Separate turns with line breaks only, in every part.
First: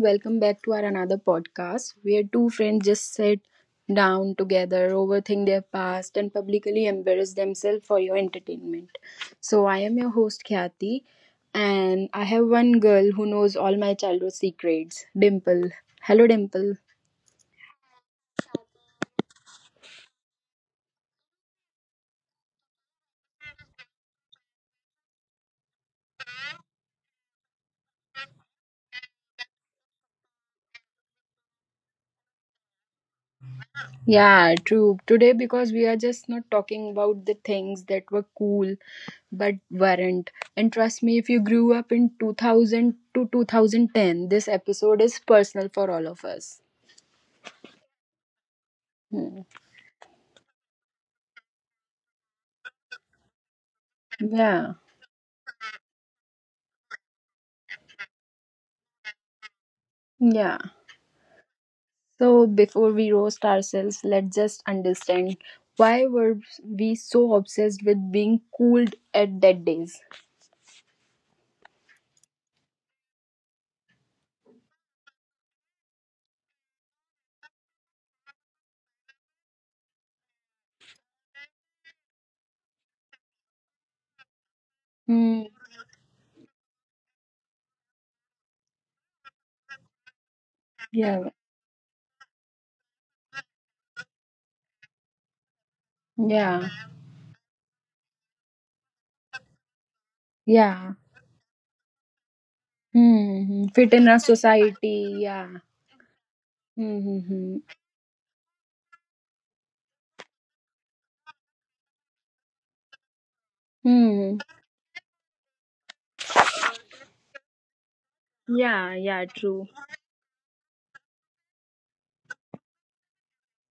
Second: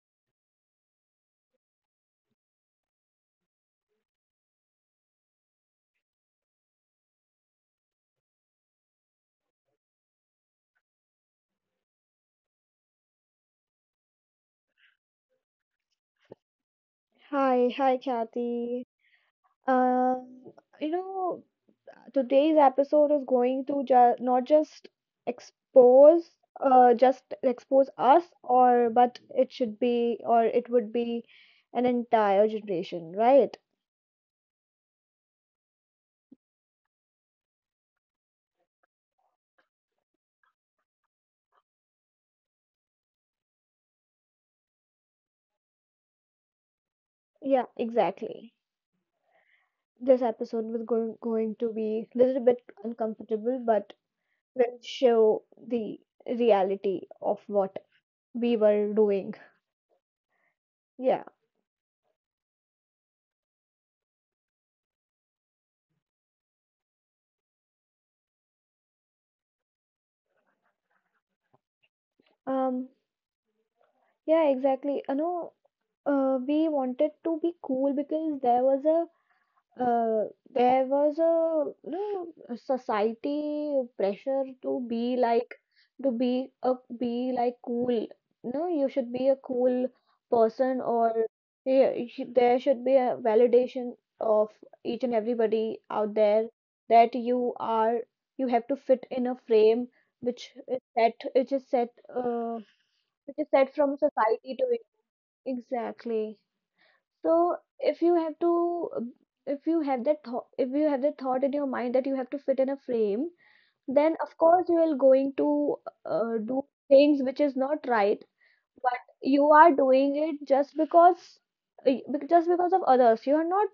Welcome back to our another podcast where two friends just sit down together, overthink their past, and publicly embarrass themselves for your entertainment. So, I am your host, Khyati, and I have one girl who knows all my childhood secrets, Dimple. Hello, Dimple.
Hi, hi, Kathy. Um, you know, today's episode is going to ju not just expose, just expose us, or but it should be, or it would be an entire generation, right?
Yeah, true. Today, because we are just not talking about the things that were cool but weren't. And trust me, if you grew up in 2000 to 2010, this episode is personal for all of us.
Yeah, exactly.
Hmm.
This episode was going to be a little bit uncomfortable, but
Yeah,
will show the reality of what we were doing.
yeah.
Yeah.
So, before we roast ourselves, let's just understand why were we so obsessed with being cool at that days?
Um, Yeah, exactly. I know, we wanted to be cool because there was a a society pressure to be
Hmm.
like, to be a be like cool. No, you should be a cool person, or
Yeah,
yeah, there should be a validation of each and everybody out there,
yeah,
that you are, you have to fit in a frame which is
yeah.
set, which
Hmm.
is
Hmm.
set
Fit
from
in our
society to you.
society, yeah.
Exactly. So
Mm-hmm.
if you have to, if you have that thought, if you have that thought in your mind that you have to fit in a frame, then of
Hmm.
course you are going to do things which is not right,
Yeah,
but
yeah,
you
true.
are doing it just because, just because of others. You are not,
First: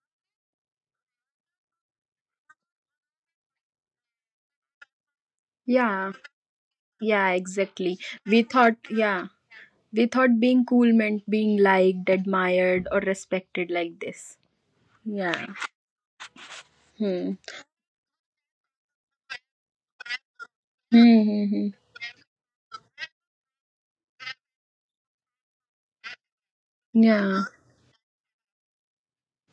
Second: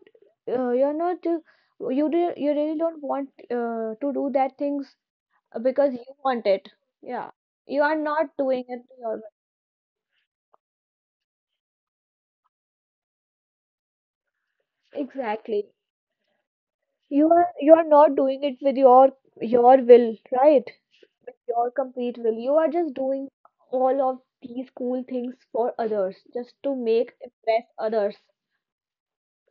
you are not, you really don't want, to do that things because you
Yeah,
want it.
yeah,
Yeah, you
exactly.
are not
We
doing
thought,
it to
yeah, we thought being cool meant being liked, admired, or respected like this. Yeah.
exactly.
Hmm.
You are, you are not doing it with your will, right?
Hmm.
With
Hmm, hmm.
your complete will. You are just doing all of these cool things for others, just to make
Yeah.
impress others.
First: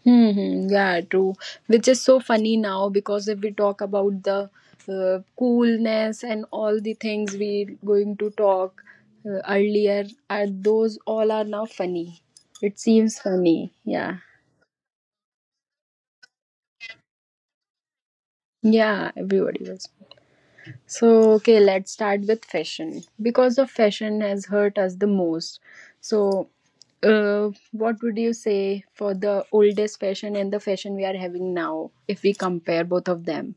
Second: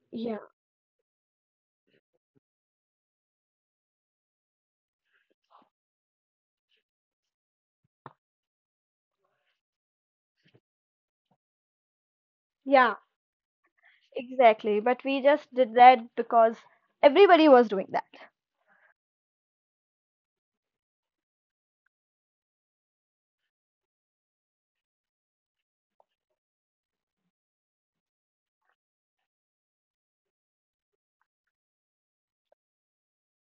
Hmm.
Yeah.
Hmm. Yeah, true. Which is so funny now because if we talk about the coolness and all the things we going to talk earlier, are those all are now funny. It
Yeah,
seems funny. Yeah.
exactly. But we just did that because everybody was doing that.
Yeah, everybody was. So, okay, let's start with fashion because the fashion has hurt us the most. So, what would you say for the oldest fashion and the fashion we are having now if we compare both of them?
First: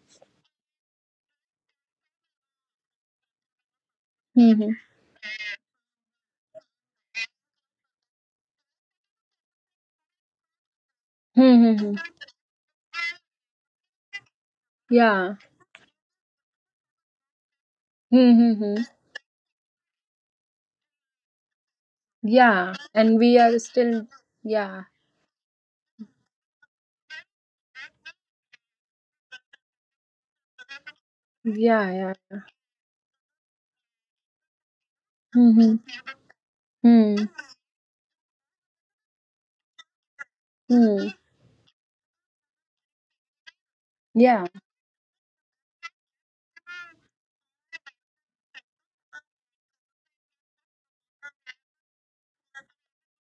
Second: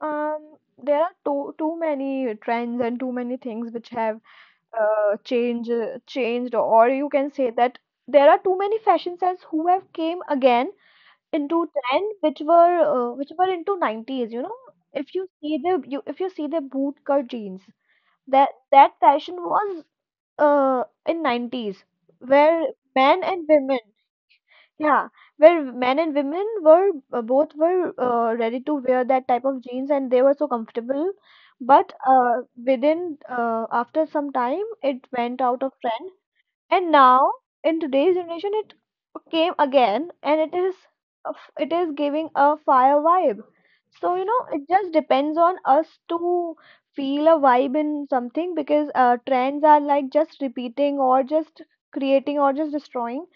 Um, there are too many trends and too many things which have
Mm-hmm.
changed, or you can say that there are too many fashion sense who have came again into
Mm-hmm.
10, which were into 90's. You know, if you
Yeah.
see the you if you see the bootcut jeans, that
Mm-hmm.
that fashion was in 90's, where
Yeah. And
men
we
and
are
women,
still, yeah.
yeah, where men and women were, both were ready to wear that type of jeans and they were so comfortable.
Yeah.
But
Yeah.
within after some time it went out of
Mm-hmm.
trend, and now, in today's generation, it came again, and it is
Mm-hmm.
it is giving a fire vibe. So you know,
Yeah.
it just depends on us to feel a vibe in something because trends are like just repeating, or just creating, or just destroying.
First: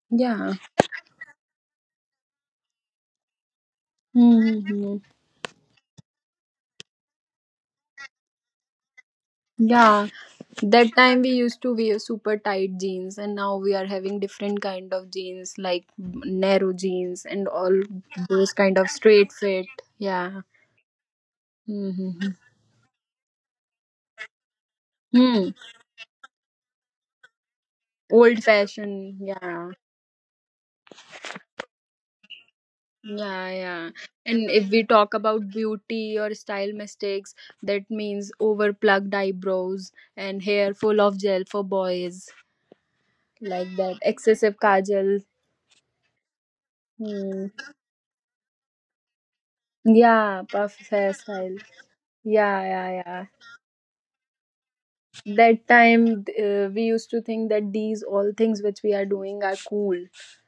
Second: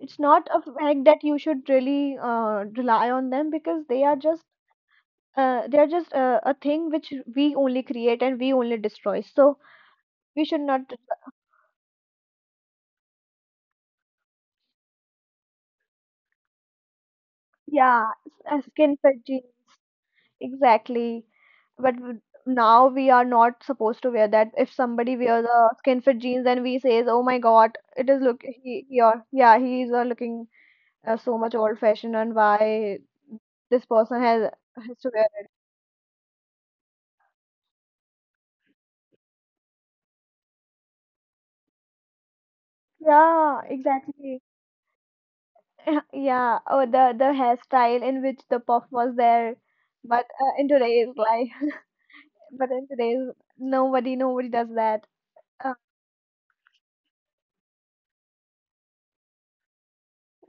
It's not
Yeah.
a fact that you should really rely on them because they are just,
Mm-hmm.
a thing which we only create and we only destroy. So
Yeah.
we should not,
That time we used to wear super tight jeans and now we are having different kind of jeans like narrow jeans and all
yeah,
those kind of
skin fit
straight
jeans.
fit, yeah.
Exactly. But w-
Mm-hmm.
Now we are not supposed to wear that. If somebody wears
Hmm.
a skin fit jeans and we says, "Oh my God, it is look,
Old
he, or
fashioned.
yeah,
Yeah.
he is looking so much old fashioned, and why
Yeah,
this
yeah.
person has
And if we
has to
talk
wear
about
it."
beauty or style mistakes, that means over plugged eyebrows and hair full of gel for boys,
Yeah,
like that.
exactly.
Excessive kajal.
Yeah, or the
Hmm.
hairstyle in which the puff was there, but
Yeah,
in
puff
today's life,
hairstyle. Yeah,
but in
yeah,
today's,
yeah.
nobody does that.
That
Uh,
time we used to think that these all things which we are doing are cool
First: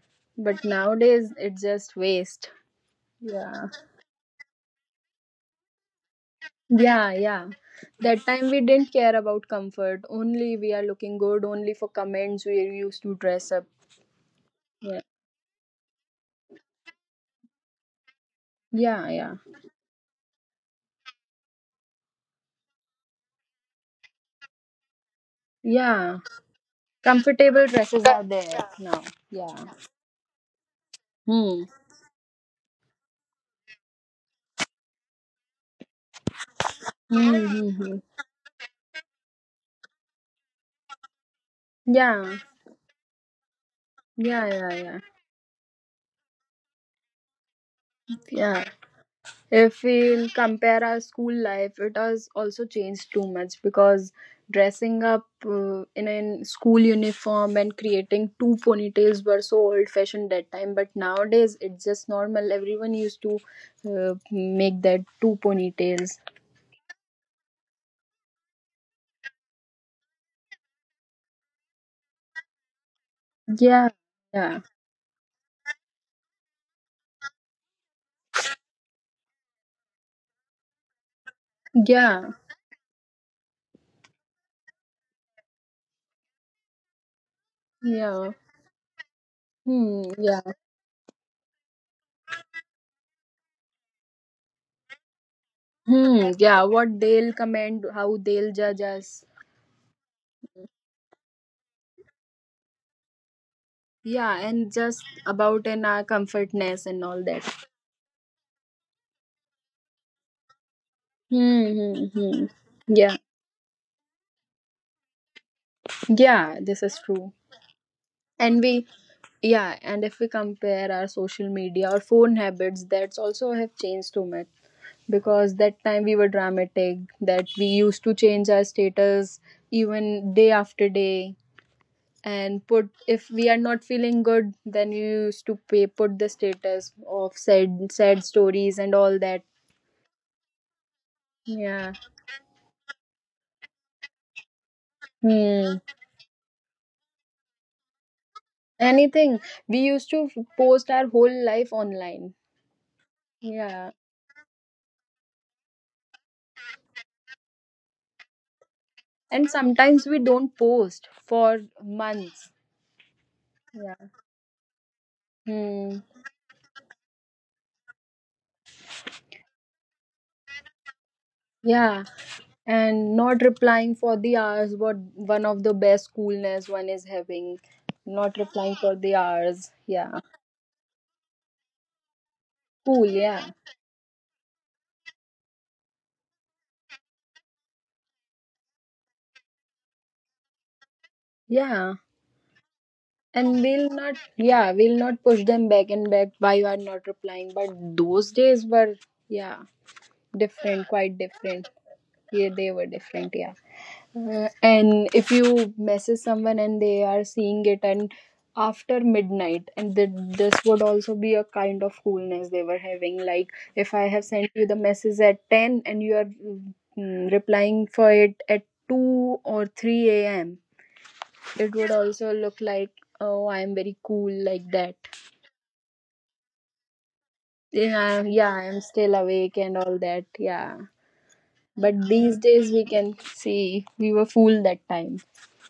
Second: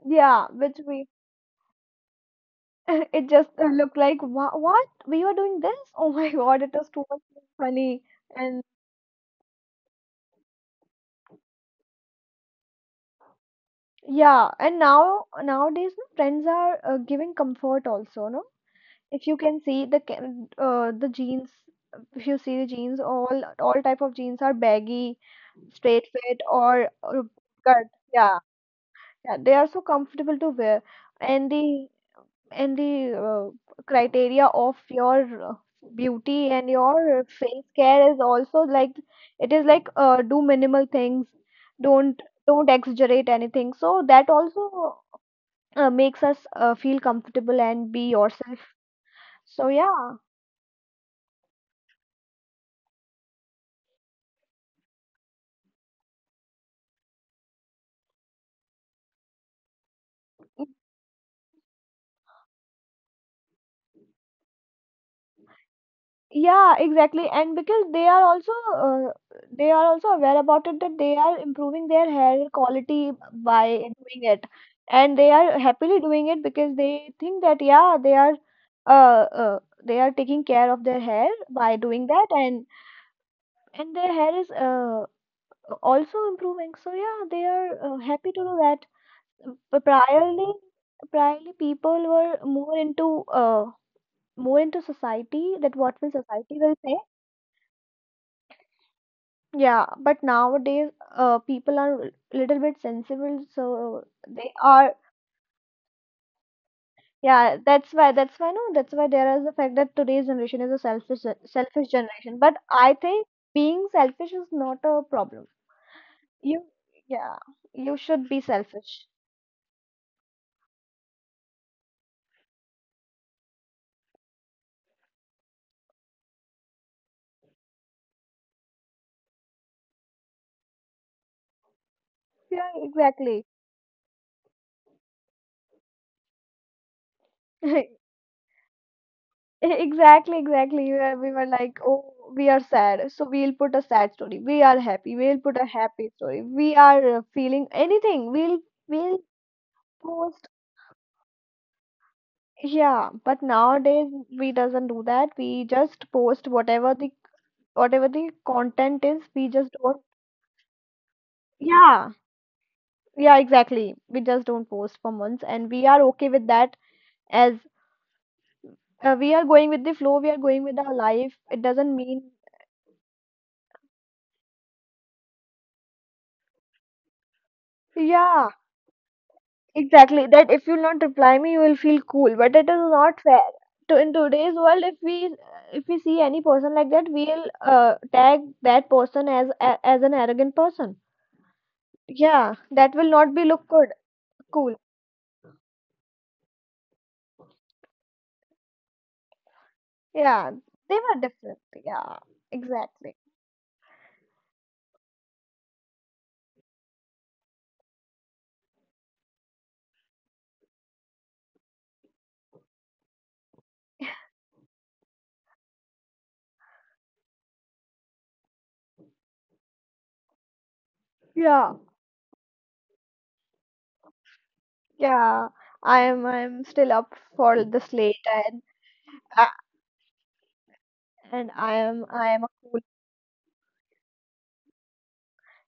yeah,
but
which we
nowadays it's just waste.
it just
Yeah,
looked like, "Wha- what? We were doing this? Oh my God, it was too
yeah,
much
yeah.
funny."
That time we
And
didn't care about comfort, only we are looking good, only for comments we used to dress up.
yeah, and
Yeah,
now nowadays, no, friends are giving comfort also, no?
yeah,
If
yeah,
you can see the jeans, if you see the jeans, all type of jeans are baggy, straight
yeah.
fit, or uh,
Comfortable
cut.
dresses are
Yeah,
there now,
yeah, they
yeah.
are so comfortable to wear, and
Hmm.
the, in the criteria of your beauty and your
Hmm,
face
hmm, hmm.
care is also like, it is like, do minimal things, don't
Yeah,
don't exaggerate anything, so that
yeah, yeah,
also
yeah,
makes us feel comfortable and be yourself.
yeah.
So
If
yeah.
we compare our school life, it has also changed too much because dressing up in a school uniform and creating two ponytails were so old fashioned that time. But nowadays, it's just normal. Everyone used to make that two ponytails.
Yeah, exactly. And because they are also aware about it, that they are improving their hair quality by
Yeah,
doing it.
yeah,
And they are happily doing it because they think that yeah, they are, they are taking care of their hair by doing that,
yeah,
and their hair is also improving. So yeah, they are
yeah.
happy to do that. But
Hmm, yeah,
priorly people were more into society, that what will
hmm,
society
yeah.
will
What
say.
they'll comment, how they'll judge us.
Yeah, but nowadays, people are little bit sensible, so
Yeah,
they
and
are.
just about in our comfortness and all
Yeah,
that.
that's why. That's why. No, that's why there is the fact that today's generation is a selfish,
Hmm.
selfish
Hmm,
generation.
hmm.
But I
Yeah.
think being selfish is not a problem.
Yeah.
You,
This is true.
yeah, you should be
And we,
selfish.
yeah. And if we compare our social media or phone habits, that's also have changed too much. Because that time we were dramatic. That we used to change our status even day after day. And
Yeah,
put if
exactly.
we are not feeling good, then you used to pay, put the status of sad sad stories and all that.
Exactly, exactly. We were like,
Yeah.
oh, we are sad, so we'll put a sad story. We are happy, we'll put a
Hmm.
happy story. We are feeling anything. We'll
Anything. We used to
post.
post our whole life online.
Yeah, but
Yeah.
nowadays we doesn't do that. We just post whatever the, whatever the content is. We
And
just don't.
sometimes we don't post for
Yeah,
months.
yeah, exactly.
Yeah.
We just don't post for months, and we
Hmm.
are okay with that as, we are going with the flow. We are going with our life. It doesn't
Yeah.
mean.
And not replying for the hours, what one of the best coolness one is having. Not
Yeah,
replying for the hours. Yeah.
exactly. That if you'll not reply me, you will feel cool. But it is
Cool,
not fair.
yeah.
To in today's world, if we, if we see any person like that, we'll tag that person as a, as an arrogant person.
Yeah.
Yeah, that will not be
And
look
we'll
good,
not, yeah,
cool.
we'll not push them back and back why you are not replying. But those days were, yeah,
Yeah,
different,
they
quite
were different.
different.
Yeah,
Yeah, they were
exactly.
different, yeah. And if you message someone and they are seeing it and after midnight and this would also be a kind of coolness they were having, like if I have sent you the message at 10 and you are replying for it at 2 or 3 a.m. It
Yeah,
would also look like, oh, I am very cool like that,
yeah. I am still up for this
yeah,
late,
yeah, I
and
am still
I-
awake and all that, yeah.
and I
But
am I
these
am a
days
cool.
we can see we were fooled that time.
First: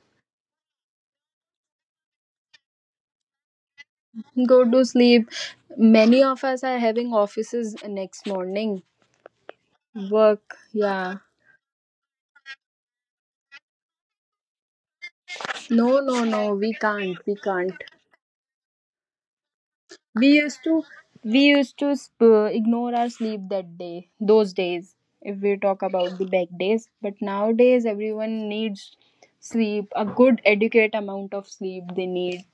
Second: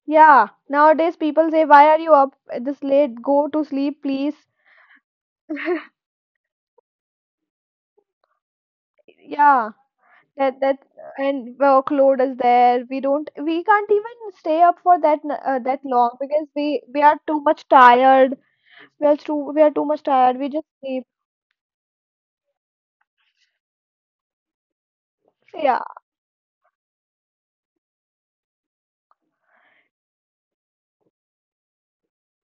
Yeah, nowadays people say, why are you up at this late? Go to sleep, please.
Go to sleep. Many of us are having offices next morning.
Yeah,
Work,
that that
yeah.
and workload is there. We don't, we can't even stay up for that, that
No,
long,
no,
because
no, we
we
can't.
are
We
too much
can't.
tired. We are too much
We
tired. We
used
just
to
sleep.
we used to ignore our sleep that day, those days, if we
Yeah,
talk about the back days. But nowadays, everyone needs sleep, a good, adequate amount of sleep they need.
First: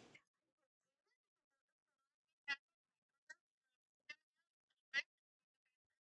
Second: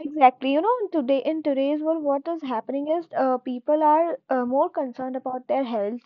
exactly. You know, today in today's world, what is happening is, people are more concerned about their health,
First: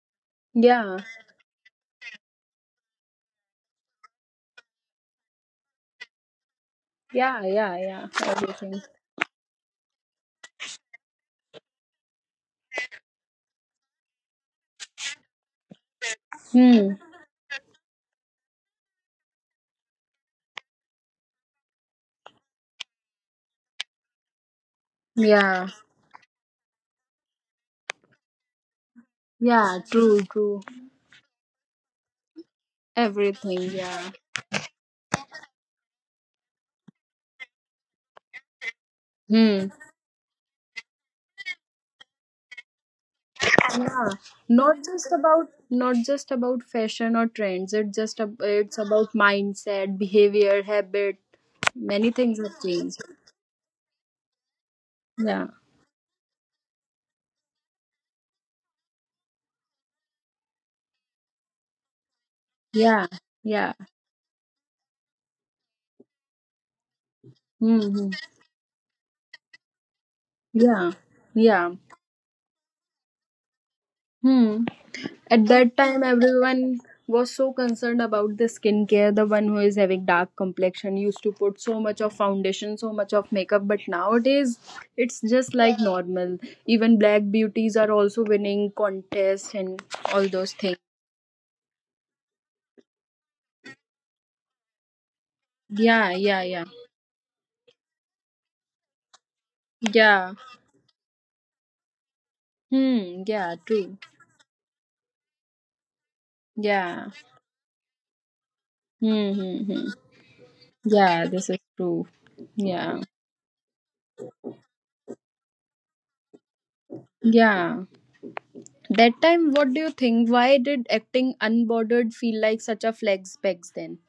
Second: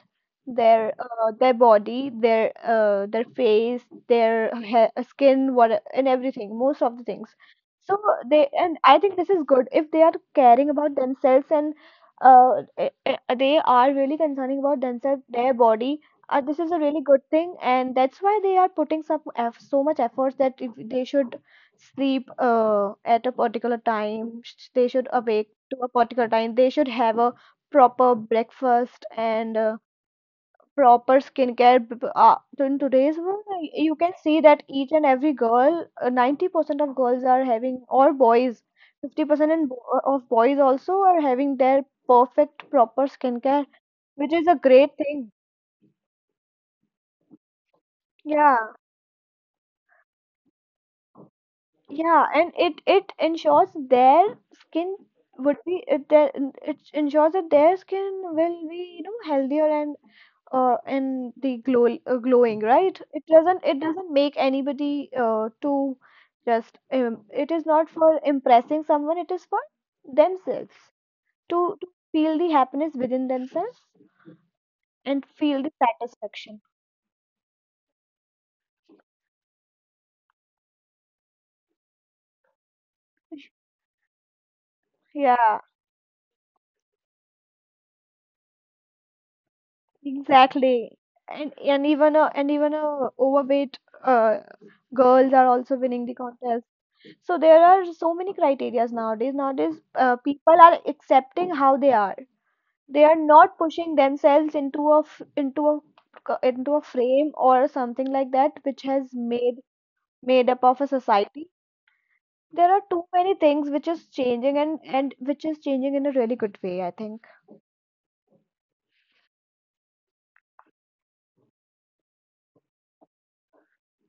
Yeah,
their body, their face, their hair, skin, what and everything. Most of the things.
yeah, yeah,
So
yeah,
they, and
everything.
I think this is good if they are caring about themselves, and they are really concerning about themselves, their body. This is a
Hmm,
really good thing, and that's why they are putting some eff so much efforts, that if they should sleep at a particular time, they should awake
yeah,
to a particular time, they should have a proper breakfast, and
yeah, true, true.
proper skincare. So in today's world,
Everything,
you
yeah.
can see that each and every girl, 90% of girls are having, or boys, 50% in,
Hmm.
of boys also are having their perfect proper skincare,
Yeah.
which is a
not
great
just
thing.
about not just about fashion or trends, it's just ab
Yeah.
it's about mindset, behavior, habit. Many
Yeah,
things
and
have
it
changed.
it ensures their skin
Yeah,
would be, it ensures that their skin will be, you know, healthier and the glow, glowing, right.
yeah,
It doesn't,
yeah.
it doesn't make anybody to just, it is not
Mm-hmm.
for impressing someone. It is for themselves
Yeah, yeah.
to feel the happiness within themselves
Hmm.
and
At
feel
that
the
time everyone
satisfaction.
was so concerned about the skincare, the one who is having dark complexion used to put so much of foundation, so much of makeup, but nowadays it's just
Yeah,
like normal. Even black beauties are also winning contests and all those things.
exactly. And even, overweight, girls are also winning
Yeah,
the
yeah, yeah.
contest. So there are so many criterias nowadays. Nowadays,
Yeah.
people are accepting how they are. They are
Hmm. Yeah,
not pushing
true.
themselves into into into a
Yeah.
frame or something like that, which has
Hmm.
made,
Hmm, hmm.
made up of a
Yeah, this
society.
is true.
There are
Yeah.
too many things which is changing, and which is changing in a really good way, I think.
Yeah. That time, what do you think? Why did acting unbordered feel like such a flex pegs then?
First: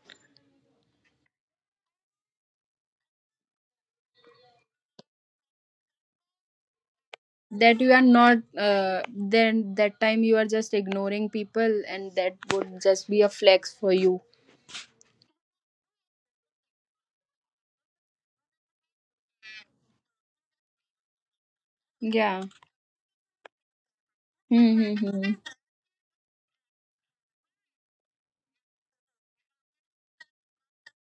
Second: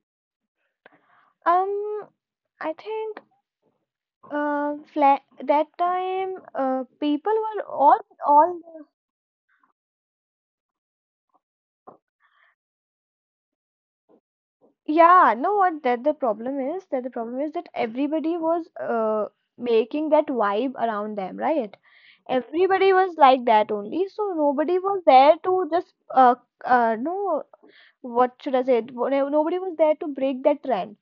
Um, I think. Fla That time, people were
That you are not,
all,
then that time you are just ignoring people and that would just be a flex for you.
yeah, no, what, that the problem is, that the problem is that everybody was making that vibe around them, right?
Yeah.
Everybody was like that only, so nobody was there
Mm-hmm.
to just no, what should I say? Nobody was there to break that trend.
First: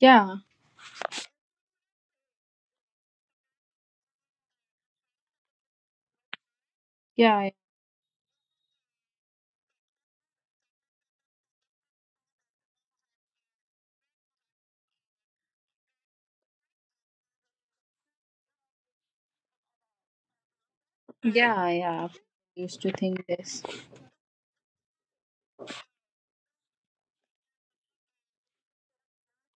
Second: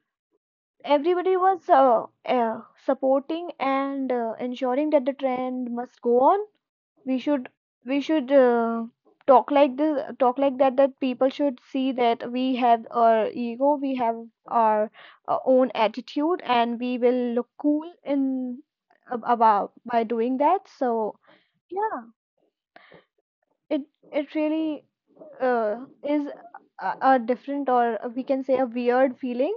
Yeah.
Everybody was, supporting and ensuring that the trend must go on. We should,
Yeah.
we should talk like this, talk like that, that people should see that we have our ego, we have our, own attitude, and we will look cool in about by doing that. So
Yeah.
yeah,
Yeah. I used to think this.
it it really uh, is a different, or we can say a weird feeling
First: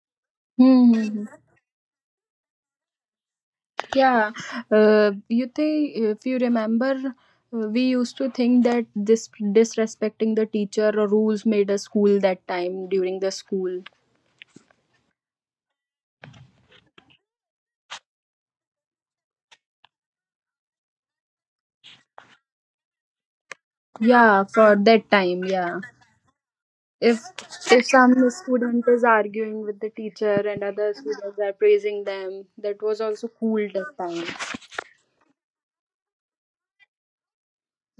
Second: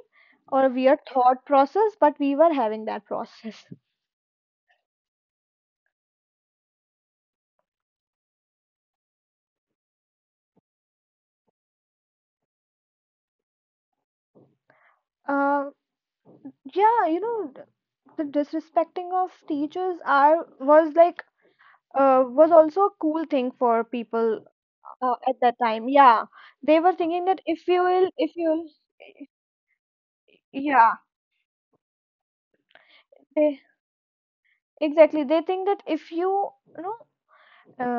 or a weird
Mm-hmm.
thought process, but we were having that process.
Yeah, you think if you remember, we used to think that this disrespecting the teacher or rules made us cool that time during the school.
uh, yeah, you know, the disrespecting of teachers are was like was also a cool thing for people
Yeah, for that
at
time,
that
yeah.
time. Yeah, they were
If
thinking that
if some
if you will,
student is arguing with the teacher and other
yeah,
students are praising them, that was also
they,
cool that time.
exactly. They think that if you, you know,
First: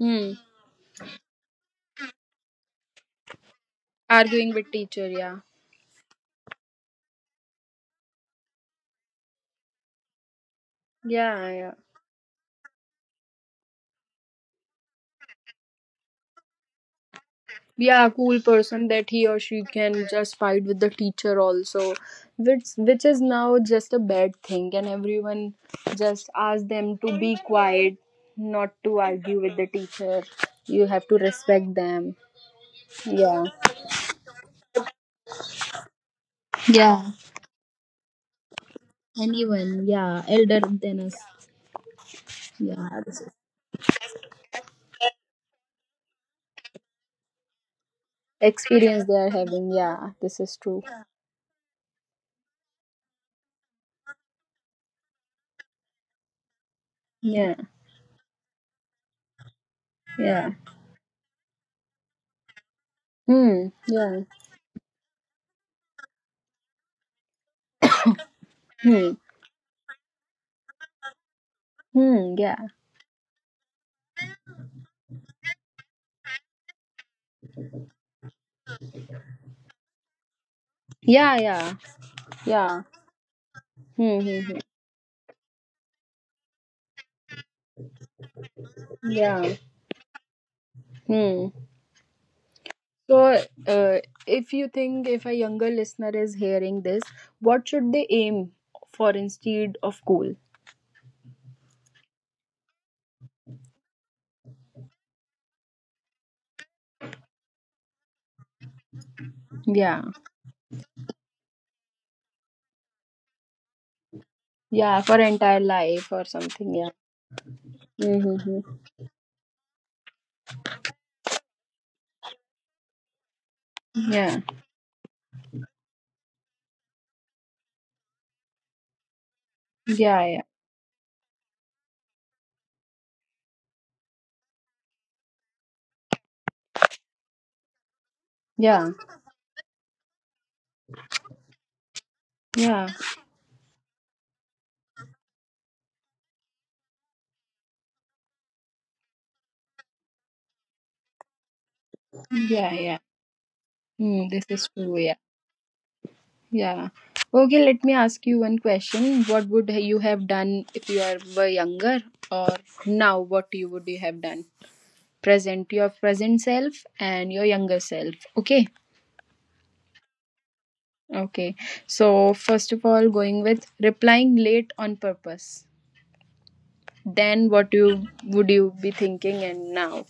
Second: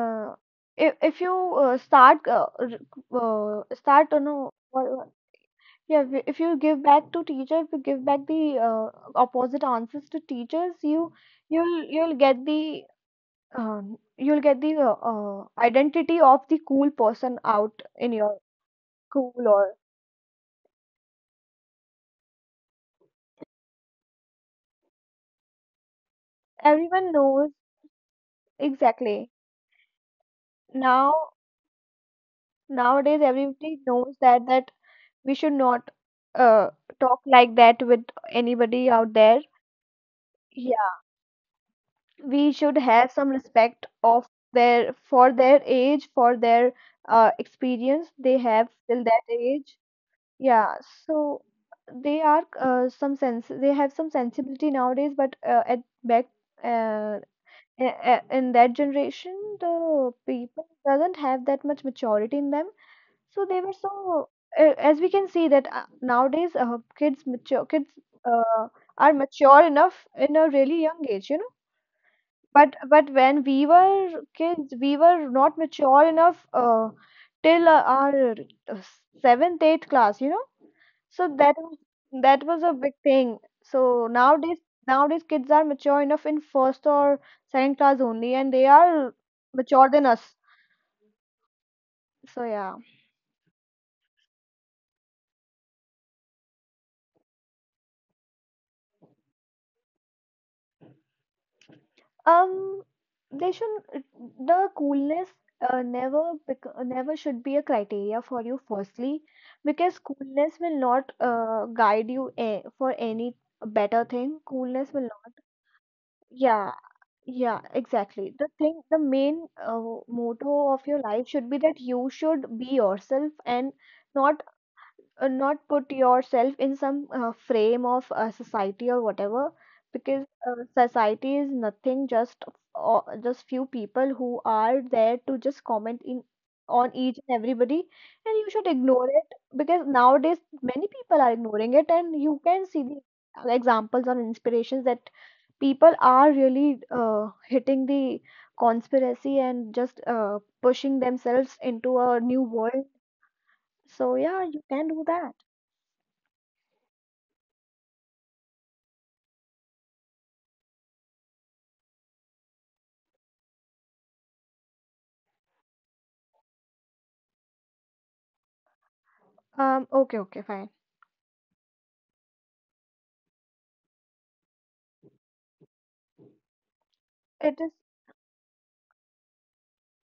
Hmm.
if you start start,
Arguing with teacher, yeah.
yeah, if you give back to teacher, if you give back the opposite answers to teachers,
Yeah, yeah.
you'll get the you'll get the identity of the cool person out
Yeah,
in your
cool person that he or
school
she
or
can just fight with the teacher also, which is now just a bad thing and everyone just ask them
everyone
to be
knows
quiet, not to
exactly
argue with the teacher, you have
now
to respect them,
nowadays
yeah.
everybody knows that we should not uh
Yeah,
talk like that with anybody out there.
anyone, yeah, elder than
Yeah,
us.
we should
Yeah,
have some respect of their for their age, for their experience they have till
experience they are
that
having,
age.
yeah, this is
Yeah,
true.
so they are, some sense, they have some sensibility nowadays, but at back, uh,
Yeah,
in that generation the
yeah.
people doesn't have that much maturity in them. So they
Hmm.
were
Yeah.
so as we can see that nowadays kids mature kids uh, are
Hmm.
mature enough in a really young age, you know.
Hmm. Yeah.
But when we were kids, we were not mature enough till our uh, seventh eighth class, you know. So
Yeah,
that
yeah,
was, that was a
yeah.
big thing. So
Hmm. Hmm,
nowadays,
hmm.
nowadays kids are mature enough in first or second class only, and they are
Yeah.
mature than us.
Hmm.
So yeah.
So, uh, if you think if a younger listener is hearing this, what should they aim for instead of goal?
um, they should, the coolness uh, never bec never should be a criteria for you. Firstly, because
Yeah,
coolness will not guide you a for any better thing. Coolness
yeah,
will
for
not.
entire life or
Yeah.
something. Yeah,
Yeah, exactly. The
mm-hmm.
thing, the main motto of your life should be that you should be yourself and
Yeah,
not not put yourself in some frame of society or whatever,
yeah,
because
yeah,
society is nothing, just just few people who are there to just comment in on each and everybody, and you should
yeah,
ignore it, because nowadays many people are ignoring it, and you can see
yeah,
the examples or inspirations that people are really hitting the conspiracy and just pushing themselves into a new
yeah,
world.
yeah.
So
Mm,
yeah,
this
you
is
can
true.
do
Yeah,
that.
yeah. Okay, let me ask you one question. What would you have done if were younger, or now? What you would you have done? Present your present self and your younger self. Okay.
Okay, okay, fine.
Okay. So first of all, going with replying late on purpose. Then
It is,
what you would you be thinking and now?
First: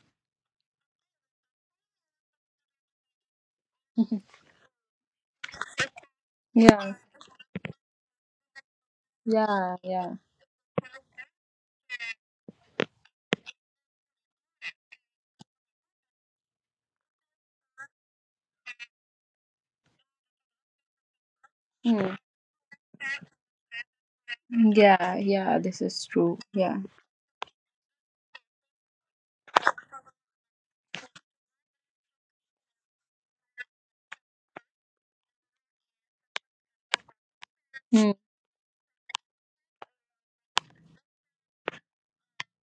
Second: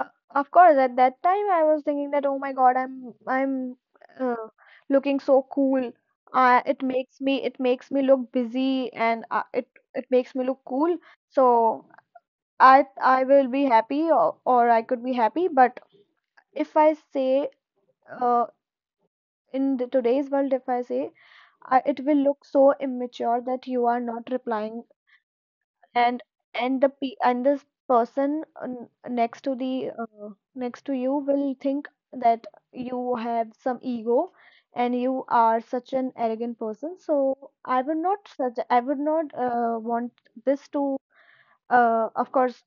uh, of course, at that time I was thinking that, oh my God, uh, looking so cool.
Yeah.
It makes me look busy, and
Yeah.
it
Yeah.
makes me look cool. So I will be happy, or I could be happy. But if I say, uh, in the, today's world, if I say, it
Hmm.
will look so immature that you are not replying,
Yeah. Yeah. This is
and
true. Yeah.
and the pe and this person next to the next to you will think that you have some ego and you are such an arrogant person. So
Hmm.
I would not want this to uh, of course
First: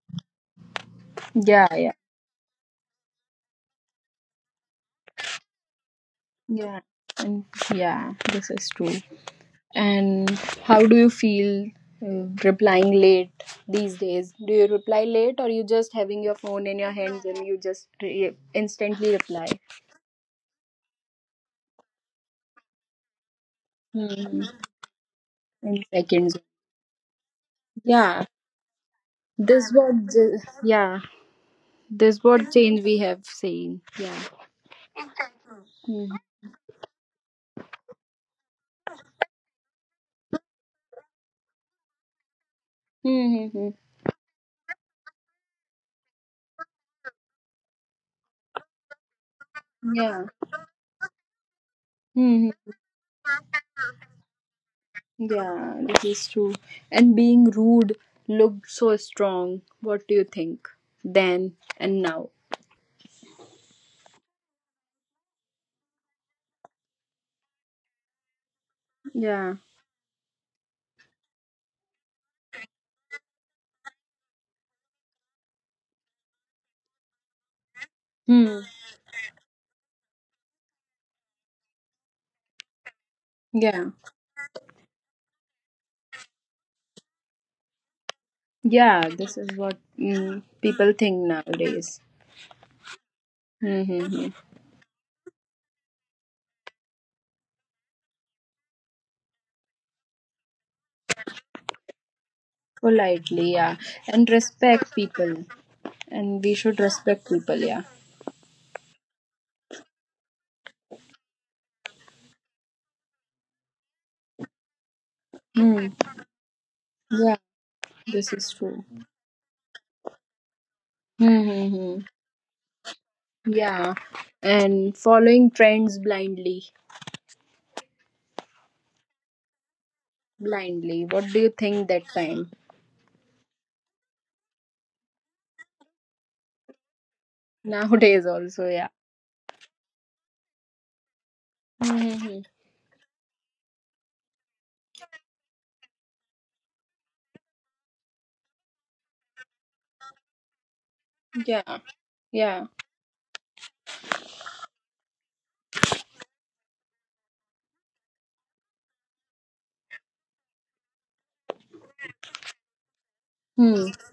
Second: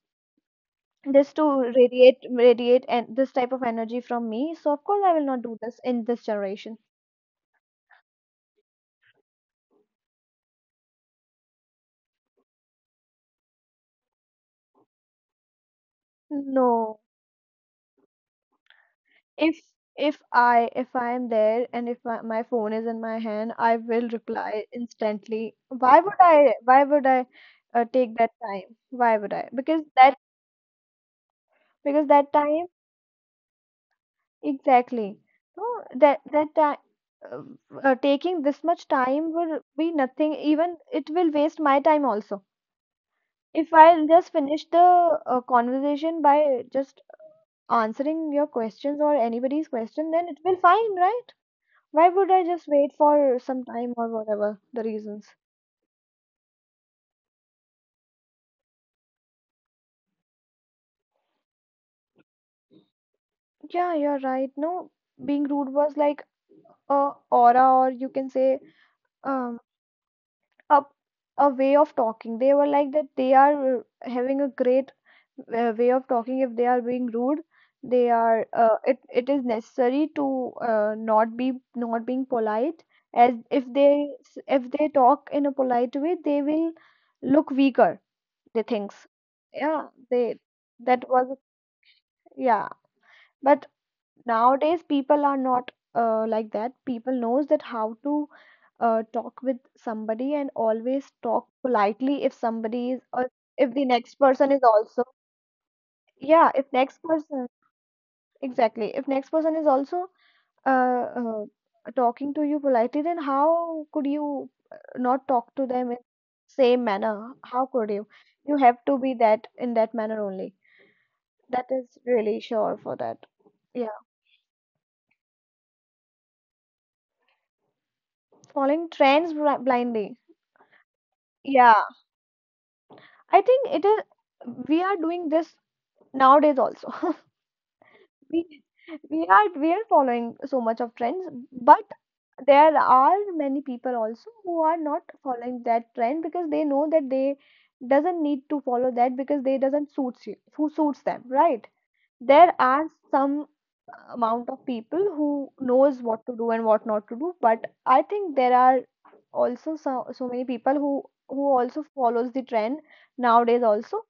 this to
Yeah. Yeah.
radiate, and this type of energy from me. So of course I will not do this in this generation.
Yeah. And, yeah, this is true. And how do you feel replying late these days? Do you reply late or you just having your phone in your
No,
hands and you just instantly reply?
if if I am there and if my phone is in my hand, I will
Hmm.
reply instantly.
In
Why would
seconds.
I, why would I take
Yeah.
that time? Why would I?
This what the, yeah.
Because
This
that
what
time,
change we have seen. Yeah.
exactly. No,
Mhm.
that time taking this much time will be nothing. Even it will waste my time also.
Mm-hmm.
If I'll just finish the conversation by just answering your questions or anybody's question,
Yeah.
then it will fine, right? Why would I
Hmm.
just wait for some time or whatever the reasons?
Yeah. This is true. And being rude looked so strong. What do you think? Then and now.
Yeah, you're right. No, being rude was like a aura, or you can say,
Yeah.
um a a way of talking. They were like that. They are having a great way of talking. If they are being rude, they are.
Hmm.
It is necessary to not being polite. As if
Yeah.
they, if they talk in a polite way, they will look weaker. They thinks.
Yeah. This is what,
Yeah, they
people
that
think
was,
nowadays.
yeah. But
Mm-hmm.
nowadays people are not like that. People knows that how to talk with somebody and always talk politely if somebody is, or
Politely,
if
yeah,
the next
and
person is
respect
also,
people, and
yeah,
we
if
should
next
respect
person,
people, yeah.
exactly, if next person is also uh, uh, talking to you politely, then how could you not talk to
Mm.
them in same
Yeah,
manner? How could you?
this is
You have
true.
to be that in that manner only. That is
Mm-hmm.
really sure for that.
Yeah,
Yeah,
and following trends blindly,
following trends blindly.
blindly. What do you
Yeah,
think that time?
I think it is. We are doing this nowadays also.
Nowadays
We
also, yeah.
we are, we are following so much of trends, but
Mm-hmm.
there are many people also who are not following that trend because they know that they doesn't need to follow that, because they doesn't suits you, who suits them, right?
Yeah,
There
yeah.
are some amount of people who knows what to do and what not to do, but I think there are also so, so many people who also follows the trend nowadays
Hmm.
also,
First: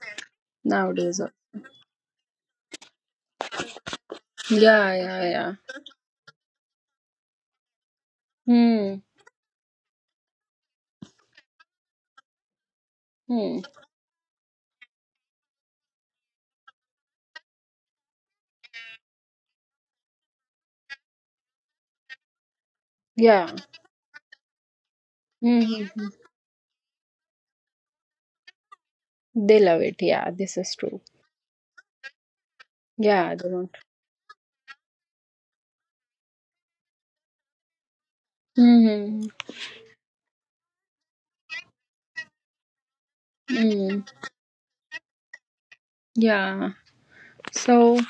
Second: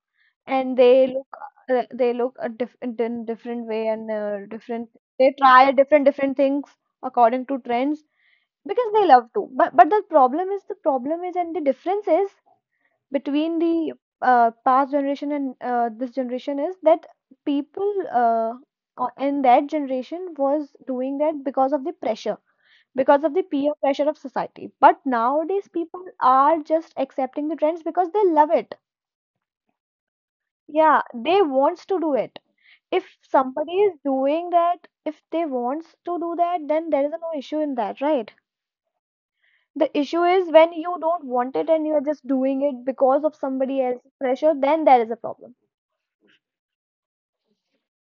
and
Nowadays,
they look a in different way, and different,
yeah, yeah,
they
yeah.
try different, different things according to trends because
Hmm.
they love to. But the problem is, and the difference is between
Hmm.
the past generation and this generation is that people, in that generation was doing that because of the pressure, because of the
Yeah.
peer pressure of society, but nowadays people
Hmm.
are just accepting the trends because they love it.
They love it. Yeah, this is true.
Yeah, they wants to do it. If
Yeah, they
somebody
don't.
is doing that, if they wants to do that, then there is no issue in that, right?
Hmm.
The issue is when you don't want it and you are just doing it because of somebody
Hmm.
else's pressure, then there is a problem.
Yeah. So,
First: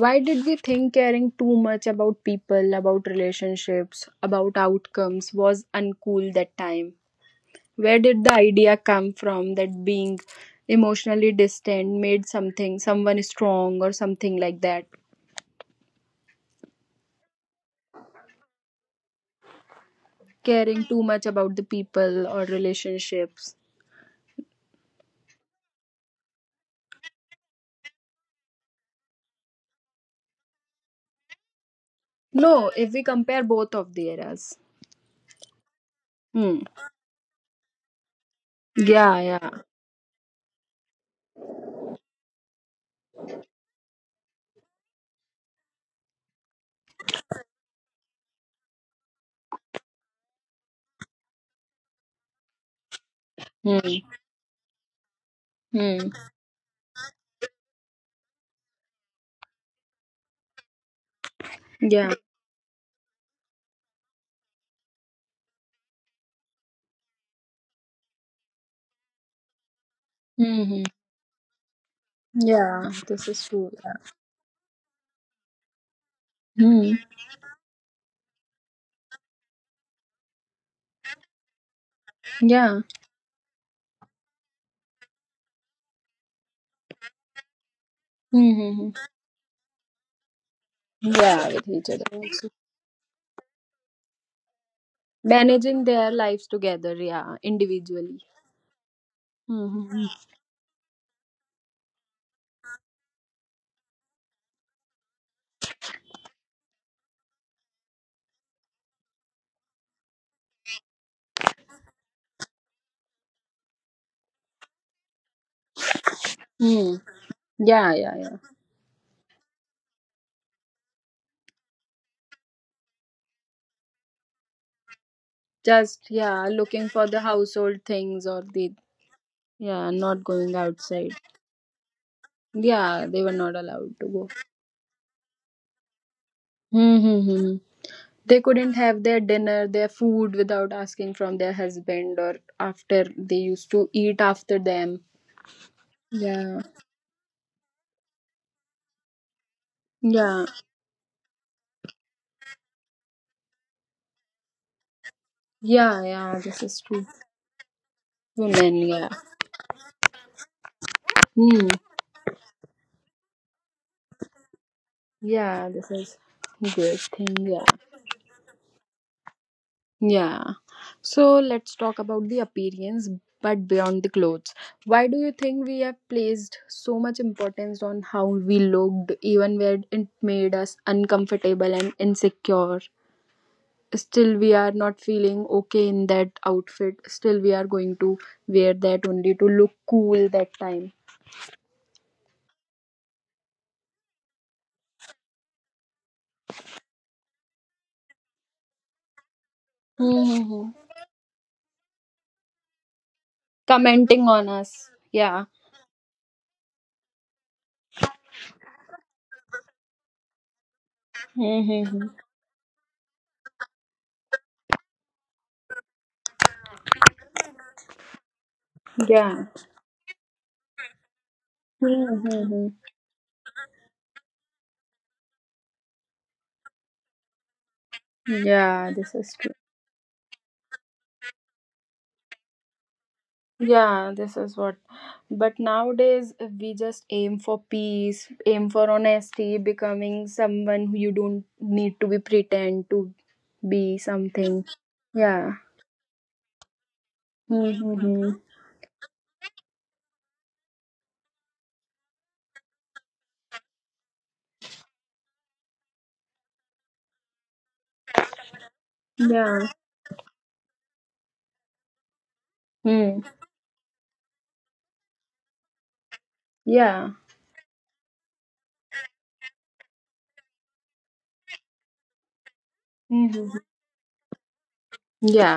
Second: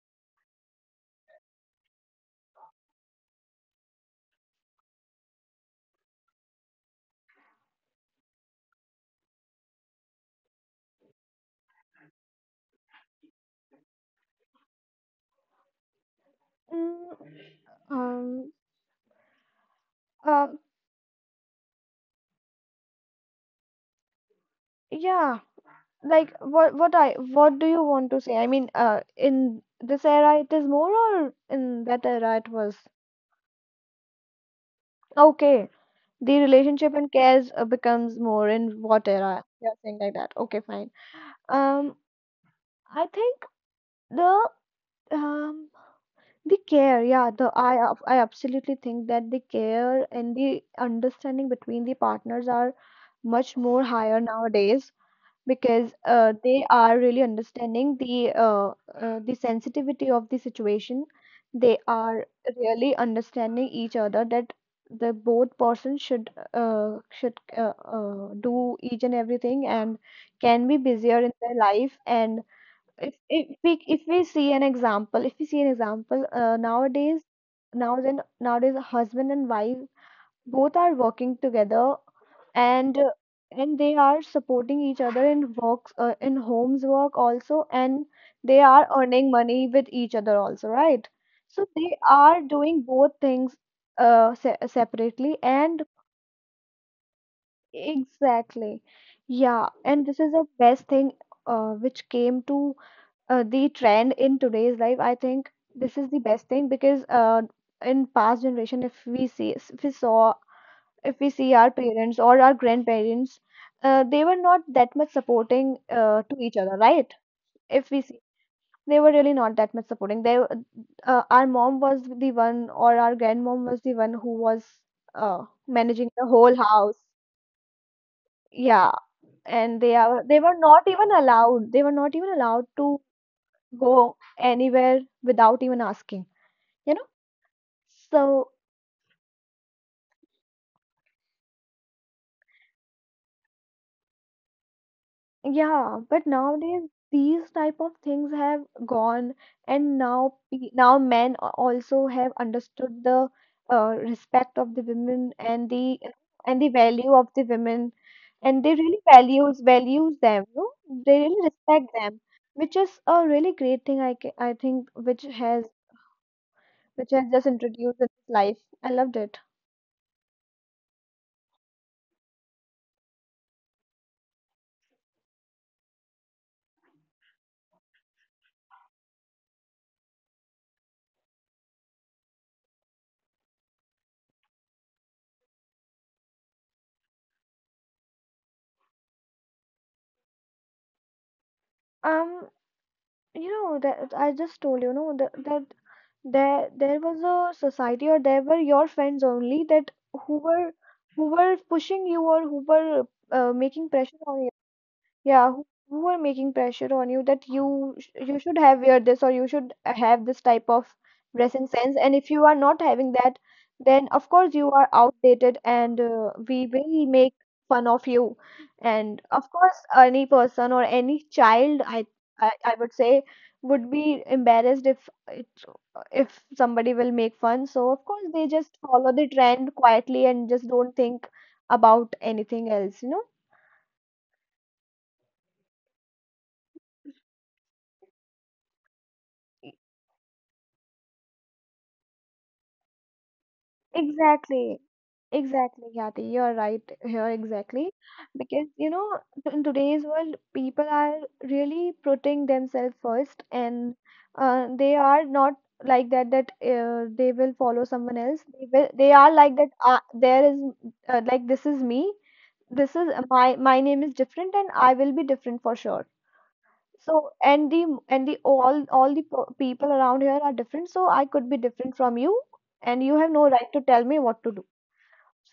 why did we think caring too much about people, about relationships, about outcomes was uncool that time? Where did the idea come from that being emotionally distant made something someone strong or something like that?
Mm. Um, uh,
Caring too much about the people or relationships.
yeah, like what I, what do you want to say? In this era it is more, or in that era it was.
No, if we compare both of the eras.
Okay. The
Hmm.
relationship and cares becomes more in what
Yeah,
era?
yeah.
You're saying like that. Okay, fine. Um, I think the um the care, yeah, the I absolutely think that the care and the understanding between the partners are much more higher
Hmm.
nowadays, because
Hmm.
they are really understanding the sensitivity of the situation. They are
Yeah.
really understanding each other that the both person should do each and everything and can be
Hmm. Hmm.
busier in their life. And
Yeah, this
if
is
we,
true.
if we see an example, if we see an example,
Yeah. Hmm.
nowadays, nowadays nowadays husband and wife both are working together, and
Yeah.
uh, and they are supporting each other in works, in homes work also, and they
Hmm.
are
Hmm, hmm.
earning money with each other also, right?
Yeah,
So
with
they
each
are
other.
doing both things se separately. And
Managing their lives together, yeah, individually.
exactly, yeah,
Hmm.
and this
Hmm.
is the best thing which came to the trend in today's life. I think this is the best thing because in past generation, if we see, if we saw, if we see our parents or our grandparents, they were not that much supporting to each other,
Mm.
right? If
Yeah,
we
yeah,
see,
yeah.
they were really not that much supporting. They, our mom was the one, or our grandmom was the one who was
Just,
managing the
yeah,
whole
looking
house.
for the household things or the,
Yeah, and
yeah, not
they
going
were not
outside.
even allowed. They were not even allowed to
Yeah, they were not allowed to
go
go.
anywhere without even asking. You know,
Mm-hmm. They
so,
couldn't have their dinner, their food without asking from their husband or after they used to eat after them.
yeah, but
Yeah.
nowadays these type of things have gone, and now
Yeah.
now men also have understood the respect of the women,
Yeah, yeah, this
and the
is true.
value of the women, and
Women,
they really
yeah.
values, them. You know? They really
Hmm.
respect them, which is a really great thing. I think, which
Yeah,
has,
this is good
which has
thing,
just
yeah.
introduced in life. I loved it.
Yeah. So let's talk about the appearance, but beyond the clothes. Why do you think we have placed so much importance on how we looked, even when it made us uncomfortable and insecure? Still, we are not feeling okay in that outfit. Still, we are going to wear that only to look cool that time.
Um, You know that I just told you, know that that there was a society, or there were your friends only that who
Mm-hmm.
were, who were pushing you, or who were making pressure
Commenting
on
on
you.
us. Yeah.
Yeah, who are making pressure on you that you should have wear this, or you should have this type of dressing sense.
Mm-hmm.
And if you are not having that, then of course you are outdated, and we will make fun of you. And
Yeah.
of course, any person or any child,
Mm-hmm.
I would say, would be embarrassed if it, if somebody will make fun. So of course they just
Yeah,
follow
this
the
is.
trend quietly and just don't think about anything else, you know?
Yeah, this is what. But nowadays, we just aim for peace, aim for honesty, becoming someone who you don't need to be pretend to be something.
Exactly.
Yeah.
Exactly, Yati. You're right here, exactly.
Mm-hmm.
Because, you know, in today's world, people are really putting themselves first, and they are not like that, that they will follow someone else. They will, they are like
Yeah.
that, there is, like, this is me. This is
Mm.
my name is different, and I will be different for sure.
Yeah.
So, all the people around here are different. So I could be different from you, and you have no
Mm-hmm.
right to tell me what to do.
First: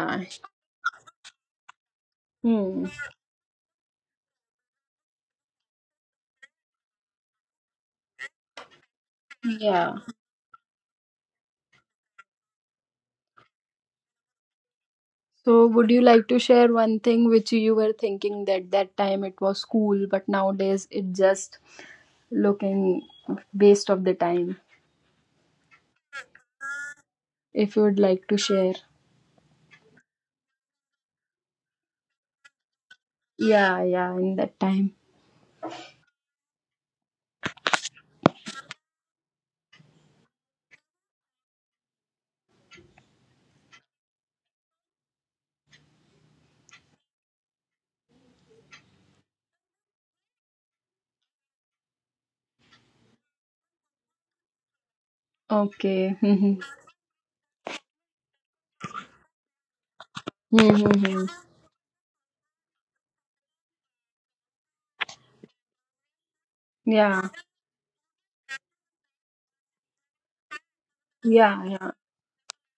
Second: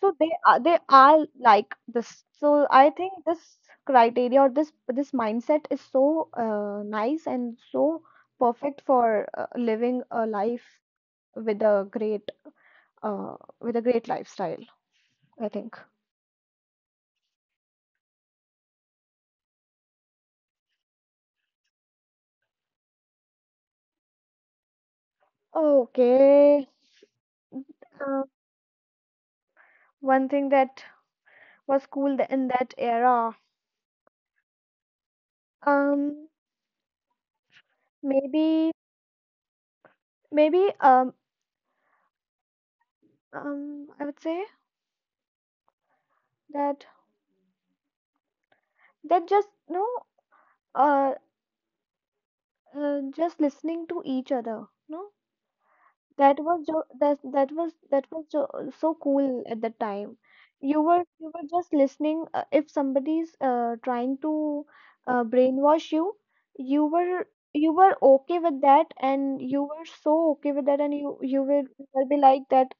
So they are like this. So
Mm.
I think this criteria or this mindset is so nice and so perfect for
Yeah.
living a life with a great lifestyle, I
So,
think.
would you like to share one thing which you were thinking that that time it was cool, but nowadays it just looking waste of the time?
Okay.
If you would
Uh,
like to share.
one thing that was cool in that era,
Yeah, yeah, in that time.
um, maybe maybe I would say that that just no uh, just listening to each other, no.
Okay.
That
Mm-hmm.
was jo that that was jo so cool at the time. You were
Hmm.
you were just listening. If somebody's trying to brainwash you, you were
Yeah,
you were okay with that, and you were so okay with that, and you you
yeah,
will, you
yeah.
will be like that.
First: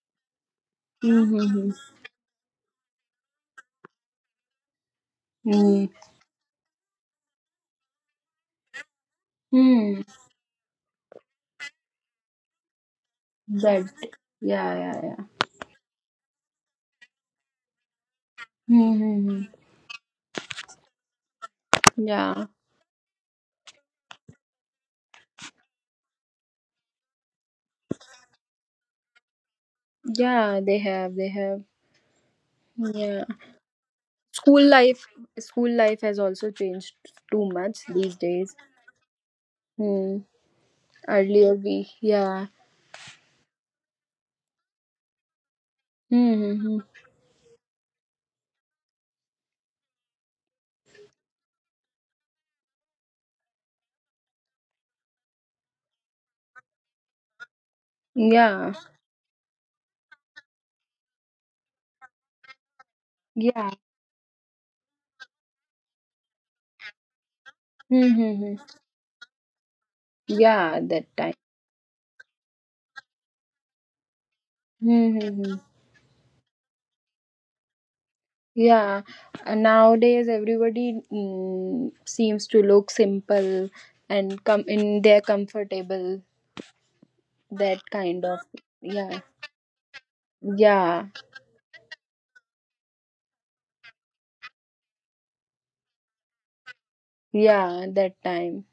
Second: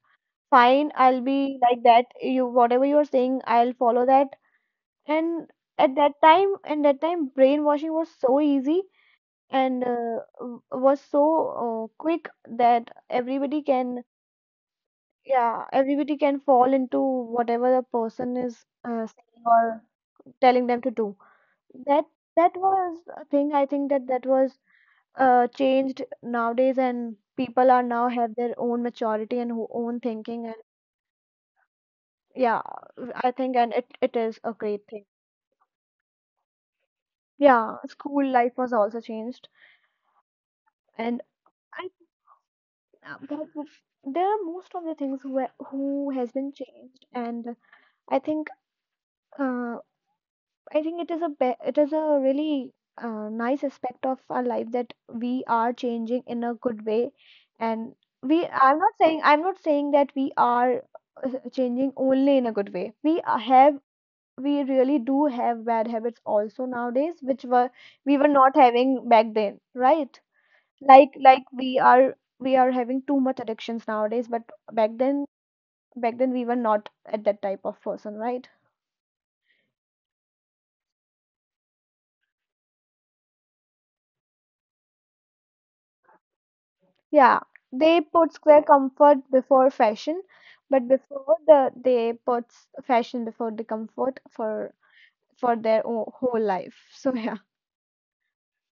Fine, I'll be
Mm-hmm.
like that. You whatever you're saying, I'll follow that. And at that time, brainwashing was so easy and
Mm-hmm.
was so quick that everybody
That.
can,
Yeah, yeah, yeah.
yeah, everybody can fall into whatever the person is
Mm-hmm.
saying or telling them to do. That
Yeah,
that was a thing. I think that was changed nowadays, and people are now have their own maturity and own thinking. And
yeah. They have, they have.
yeah,
Yeah.
I think and it is a
School
great
life,
thing.
school life has also changed too
Yeah,
much these
school life
days.
was also changed,
Hmm.
and
Earlier we,
I
yeah.
but there are most of the things where, who has been
Mm-hmm.
changed, and I think. Uh, I think it is a be it is a really nice aspect of our life that we are changing in a good way, and we
Yeah,
I'm not saying that we are uh, changing only in a good way.
yeah.
We really do have bad habits also nowadays, which were we were not
Mm-hmm.
having back then, right?
Yeah, that
Like
time.
like we are having too much addictions nowadays, but back then
Mm-hmm.
back then we were not at that type of person, right?
Yeah, nowadays everybody seems to look simple and come in their comfortable
Yeah,
that
they
kind
puts
of,
their
yeah,
comfort before fashion, but
yeah,
before the they puts fashion before the comfort for their whole life. So yeah.
yeah, that time,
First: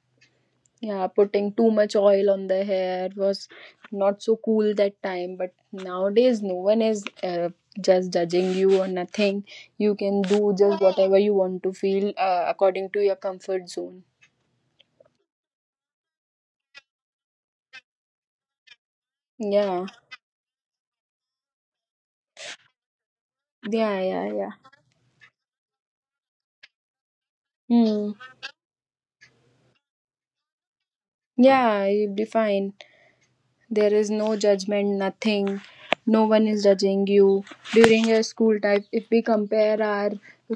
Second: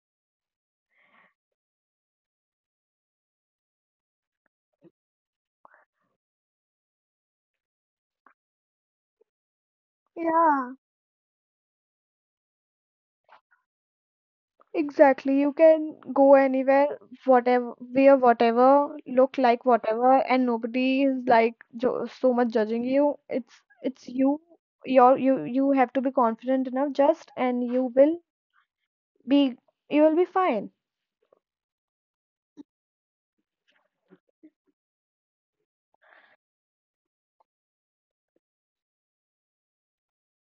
yeah. Putting too much oil on the hair was not so cool that time but nowadays no one is just judging you or nothing. You can do
Yeah,
just whatever you want to feel according to your comfort zone.
exactly. You can go anywhere, whatever, wear whatever, look like
Yeah,
whatever, and nobody is like jo so much judging you. It's
yeah,
it's
yeah,
you.
yeah.
You have to be confident enough just and
Hmm.
be you will be fine.
Yeah, you'll be fine. There is no judgment, nothing. No one is judging you. During your school time, if we compare our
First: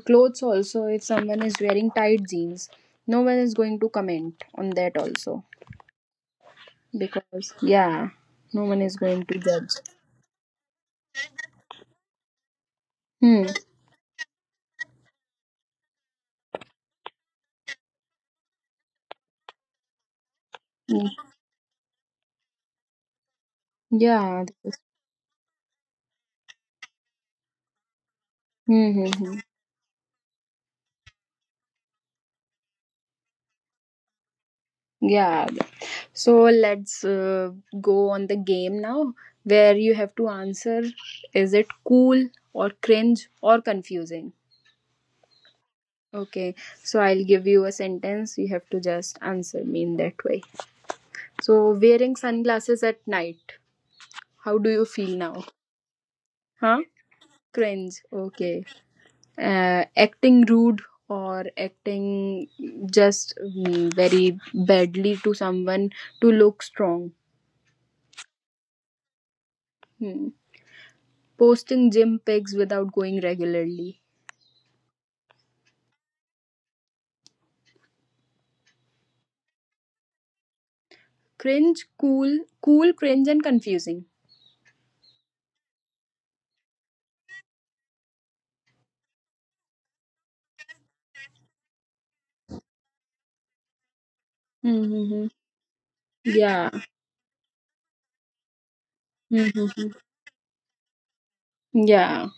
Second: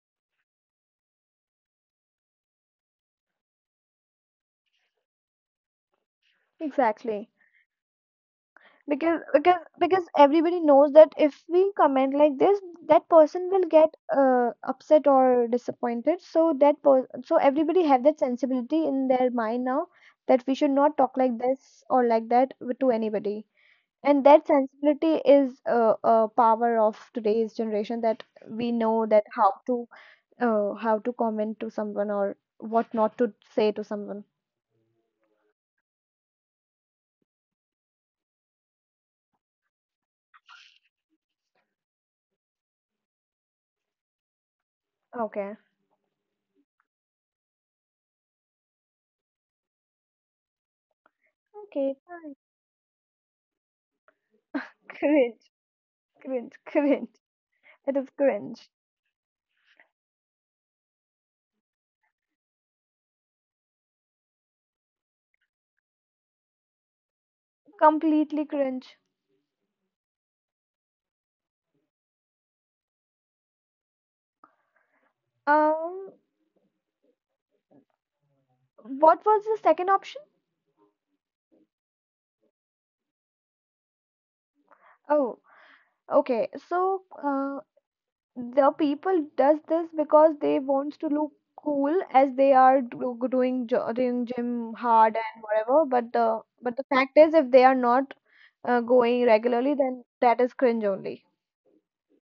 clothes also, if someone is wearing tight jeans, no one is going to comment on that also.
Exactly.
Because, yeah, no one is
because
going to
because
judge.
because everybody knows that if we comment like this that
Hmm.
person will get upset or disappointed so so everybody have that sensibility in their mind now that we should not
Hmm.
talk like this or like that to anybody and
Yeah.
that sensibility is a power of today's generation that we know that
Mm-hmm.
how to comment to someone or what not to say to someone.
Yeah. So let's go on the game now where you have to answer, is it cool or cringe or confusing?
Okay.
Okay. So I'll give you a sentence. You have to just answer me in that way. So
Okay.
wearing sunglasses at night. How do you feel now?
cringe cringe,
Huh?
cringe it
Cringe.
is
Okay.
cringe.
Acting rude or acting just, very badly to someone to look strong.
Completely cringe.
Hmm. Posting gym pics without going regularly.
Um, what was the second option?
Cringe, cool, cool, cringe, and confusing.
Oh, okay. So, the people does this because they wants to look cool as they are do doing doing gym hard
Mm-hmm.
and whatever.
Yeah.
But the fact is, if they are not going regularly,
Mm-hmm.
then that is cringe only.
Yeah.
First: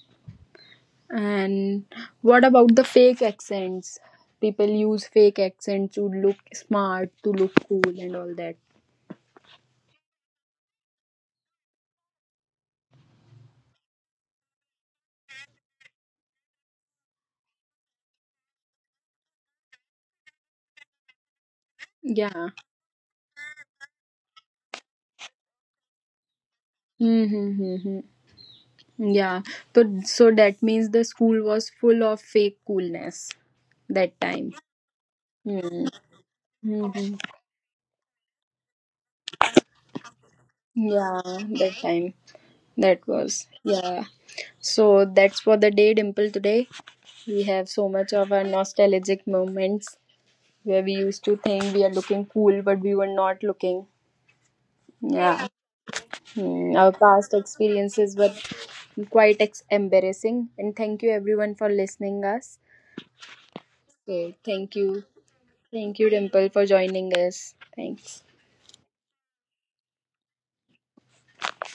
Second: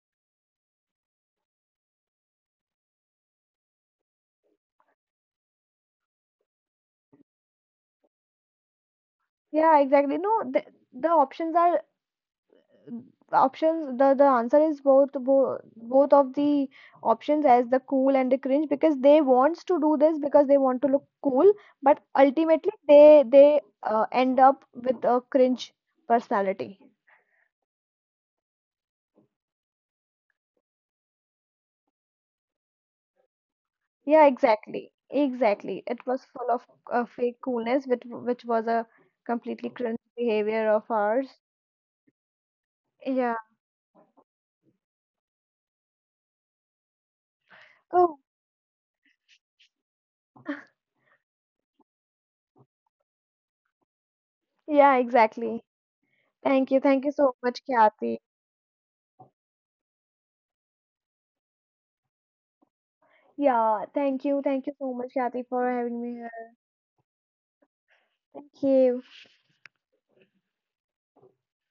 And what about the fake accents? People use fake accents to look smart, to look cool, and all that.
Yeah, exactly. No, the options are options the answer is both of the options as the cool and the cringe because they wants to do this because they want to look cool but
Yeah.
ultimately they end up with a cringe personality.
Mm-hmm. Yeah. So, so that means the school was full of fake coolness that
Yeah,
time.
exactly
Mm-hmm.
exactly it was full of fake coolness which was a completely cringe behavior of
Yeah,
ours.
that time. That
Yeah.
was. Yeah. So that's for the day, Dimple. Today we have so much
Oh,
of our nostalgic moments where we used to think we are looking cool, but we were not looking.
yeah,
Yeah,
exactly.
Our
Thank you
past
so much,
experiences
Kathy.
were quite embarrassing. And thank you everyone for listening us.
Yeah,
Okay,
thank you so much, Kathy, for
thank
having
you,
me here.
Dimple, for joining us. Thanks.
Thank you.